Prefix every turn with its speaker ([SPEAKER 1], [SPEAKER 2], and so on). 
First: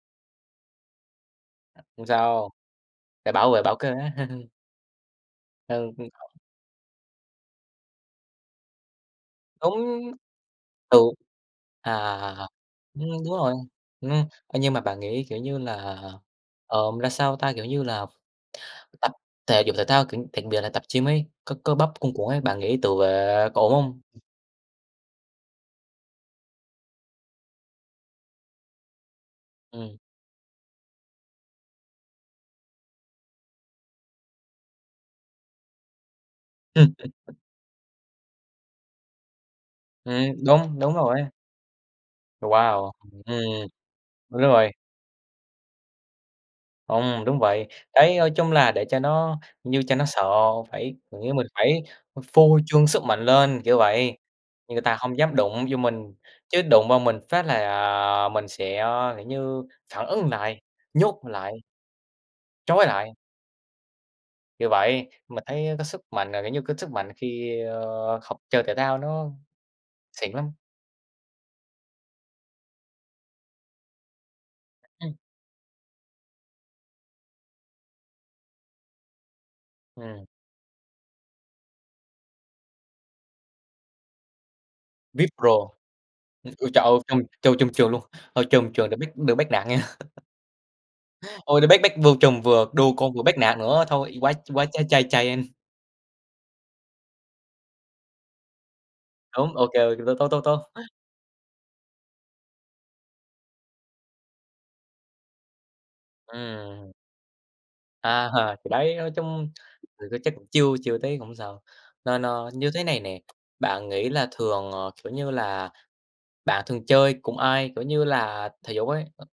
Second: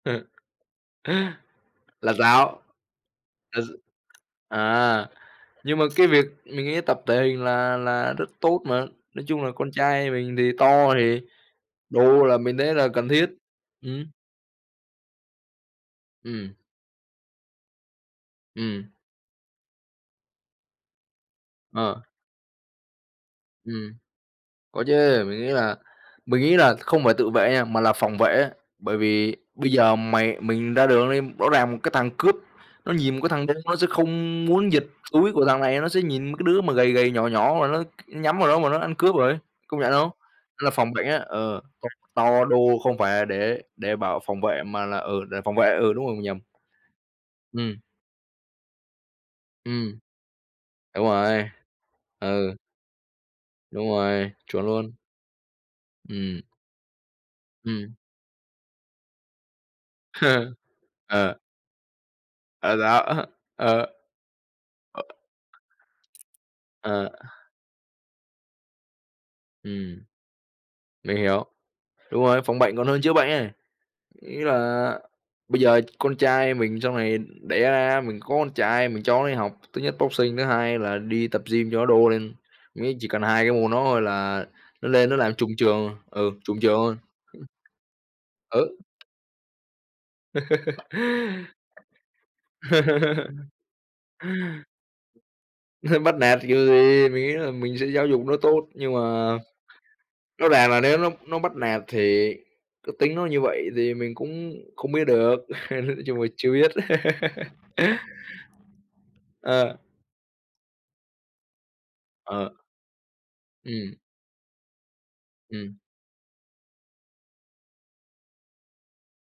[SPEAKER 1] Ừm.
[SPEAKER 2] Không
[SPEAKER 1] Là
[SPEAKER 2] sao.
[SPEAKER 1] sao?
[SPEAKER 2] Phải bảo vệ, bảo
[SPEAKER 1] [unintelligible]
[SPEAKER 2] kê.
[SPEAKER 1] À, nhưng mà
[SPEAKER 2] Ừ,
[SPEAKER 1] cái việc
[SPEAKER 2] [unintelligible]
[SPEAKER 1] mình nghĩ tập thể hình là là rất tốt mà. Nói chung là con
[SPEAKER 2] Đúng.
[SPEAKER 1] trai mình thì to,
[SPEAKER 2] Ừ.
[SPEAKER 1] thì
[SPEAKER 2] À, à,
[SPEAKER 1] đô
[SPEAKER 2] à,
[SPEAKER 1] là
[SPEAKER 2] à.
[SPEAKER 1] mình thấy là
[SPEAKER 2] Ưm,
[SPEAKER 1] cần
[SPEAKER 2] đúng
[SPEAKER 1] thiết.
[SPEAKER 2] rồi.
[SPEAKER 1] Ừm.
[SPEAKER 2] Ưm. Thế nhưng mà bạn nghĩ, kiểu như là,
[SPEAKER 1] Ừm.
[SPEAKER 2] ờ, mà la sao ta, kiểu như là,
[SPEAKER 1] Ừm.
[SPEAKER 2] tập thể dục thể thao, kiểu đặc biệt là tập gym ấy, có cơ bắp
[SPEAKER 1] Ờ.
[SPEAKER 2] cuồn cuộn ấy, bạn nghĩ tự vệ có ổn
[SPEAKER 1] Ừm.
[SPEAKER 2] không?
[SPEAKER 1] Có chứ. Mình nghĩ là mình nghĩ là không phải tự vệ nha, mà là phòng vệ á. Bởi vì bây giờ
[SPEAKER 2] Ừm.
[SPEAKER 1] mày mình ra đường đi rõ ràng một cái thằng cướp, nó nhìn một cái thằng đô nó sẽ không muốn giật túi của thằng này. Nó sẽ nhìn mấy cái đứa mà gầy gầy, nhỏ nhỏ mà nó nhắm vào đó mà nó ăn cướp rồi. Công nhận không?
[SPEAKER 2] Ừm,
[SPEAKER 1] Là
[SPEAKER 2] đúng, đúng
[SPEAKER 1] phòng bệnh á,
[SPEAKER 2] rồi ấy.
[SPEAKER 1] ờ, tập to đô
[SPEAKER 2] Wow!
[SPEAKER 1] không phải là để
[SPEAKER 2] Ừm.
[SPEAKER 1] để bảo
[SPEAKER 2] Đúng
[SPEAKER 1] phòng vệ
[SPEAKER 2] rồi.
[SPEAKER 1] mà là, ừ, để phòng vệ, ừ, đúng rồi mình nhầm.
[SPEAKER 2] Không, đúng vậy.
[SPEAKER 1] Ừm.
[SPEAKER 2] Đấy nói chung là để cho nó như cho
[SPEAKER 1] Ừm.
[SPEAKER 2] nó sợ phải
[SPEAKER 1] Đúng
[SPEAKER 2] kiểu như, mình
[SPEAKER 1] rồi.
[SPEAKER 2] phải ph
[SPEAKER 1] Ừ.
[SPEAKER 2] phô trương sức mạnh lên, kiểu
[SPEAKER 1] Đúng
[SPEAKER 2] vậy.
[SPEAKER 1] rồi. Chuẩn
[SPEAKER 2] Như người
[SPEAKER 1] luôn.
[SPEAKER 2] ta hông dám đụng vô mình.
[SPEAKER 1] Ừm.
[SPEAKER 2] Chứ đụng vào mình phát là,
[SPEAKER 1] Ừm.
[SPEAKER 2] ờ, mình sẽ, ơ, kiểu như, phản ứng lại. Nhốt
[SPEAKER 1] Ờ.
[SPEAKER 2] lại.
[SPEAKER 1] Ờ,
[SPEAKER 2] Trói
[SPEAKER 1] sao?
[SPEAKER 2] lại.
[SPEAKER 1] Ờ.
[SPEAKER 2] Vì vậy, mình thấy, ơ, cái sức mạnh là, kiểu như, cái sức
[SPEAKER 1] Ờ.
[SPEAKER 2] mạnh khi, ơ, học chơi thể thao nó
[SPEAKER 1] Ừm.
[SPEAKER 2] xịn lắm.
[SPEAKER 1] Mình hiểu. Đúng rồi, phòng bệnh còn hơn chữa bệnh ấy. Ý là
[SPEAKER 2] Ừm.
[SPEAKER 1] bây giờ con trai mình sau này đẻ ra mình có con trai mình cho nó đi học, thứ nhất
[SPEAKER 2] Ừm.
[SPEAKER 1] boxing, thứ hai là đi tập gym cho nó đô lên. Mấy chỉ cần 2 cái môn đó thôi là nó lên nó
[SPEAKER 2] Vip
[SPEAKER 1] làm
[SPEAKER 2] pro.
[SPEAKER 1] trùm trường, ừ,
[SPEAKER 2] Ừm,
[SPEAKER 1] trùm
[SPEAKER 2] ôi,
[SPEAKER 1] trường
[SPEAKER 2] trời ơi!
[SPEAKER 1] luôn. [unintelligible]
[SPEAKER 2] Trùm cho trùm trường luôn. Ờ, trùm
[SPEAKER 1] Ừ.
[SPEAKER 2] trường đừng bắt đừng bắt nạt nghe! Ôi, nó bắt bắt vừa trùm, vừa đô con, vừa bắt nạt nữa thôi, quá quá Ch Chai Chaien.
[SPEAKER 1] Bắt nạt kiểu gì? Mình nghĩ là mình sẽ giáo dục nó tốt. Nhưng mà
[SPEAKER 2] Đúng, ô kê, tốt, tốt, tốt,
[SPEAKER 1] rõ
[SPEAKER 2] tốt.
[SPEAKER 1] ràng là nếu nó nó bắt nạt thì cái tính nó như vậy, thì mình cũng không biết được. Nói chung là chưa biết.
[SPEAKER 2] Ừm. A hà. Thì đấy, nói chung
[SPEAKER 1] Ờ.
[SPEAKER 2] thì có chắc chưa chưa thấy, không sao. Nên, ơ,
[SPEAKER 1] Ờ.
[SPEAKER 2] như thế này nè, bạn
[SPEAKER 1] Ừm.
[SPEAKER 2] nghĩ là thường, ờ, kiểu như là,
[SPEAKER 1] Ừm.
[SPEAKER 2] bạn thường chơi cùng ai, kiểu như là, thể dục ấy?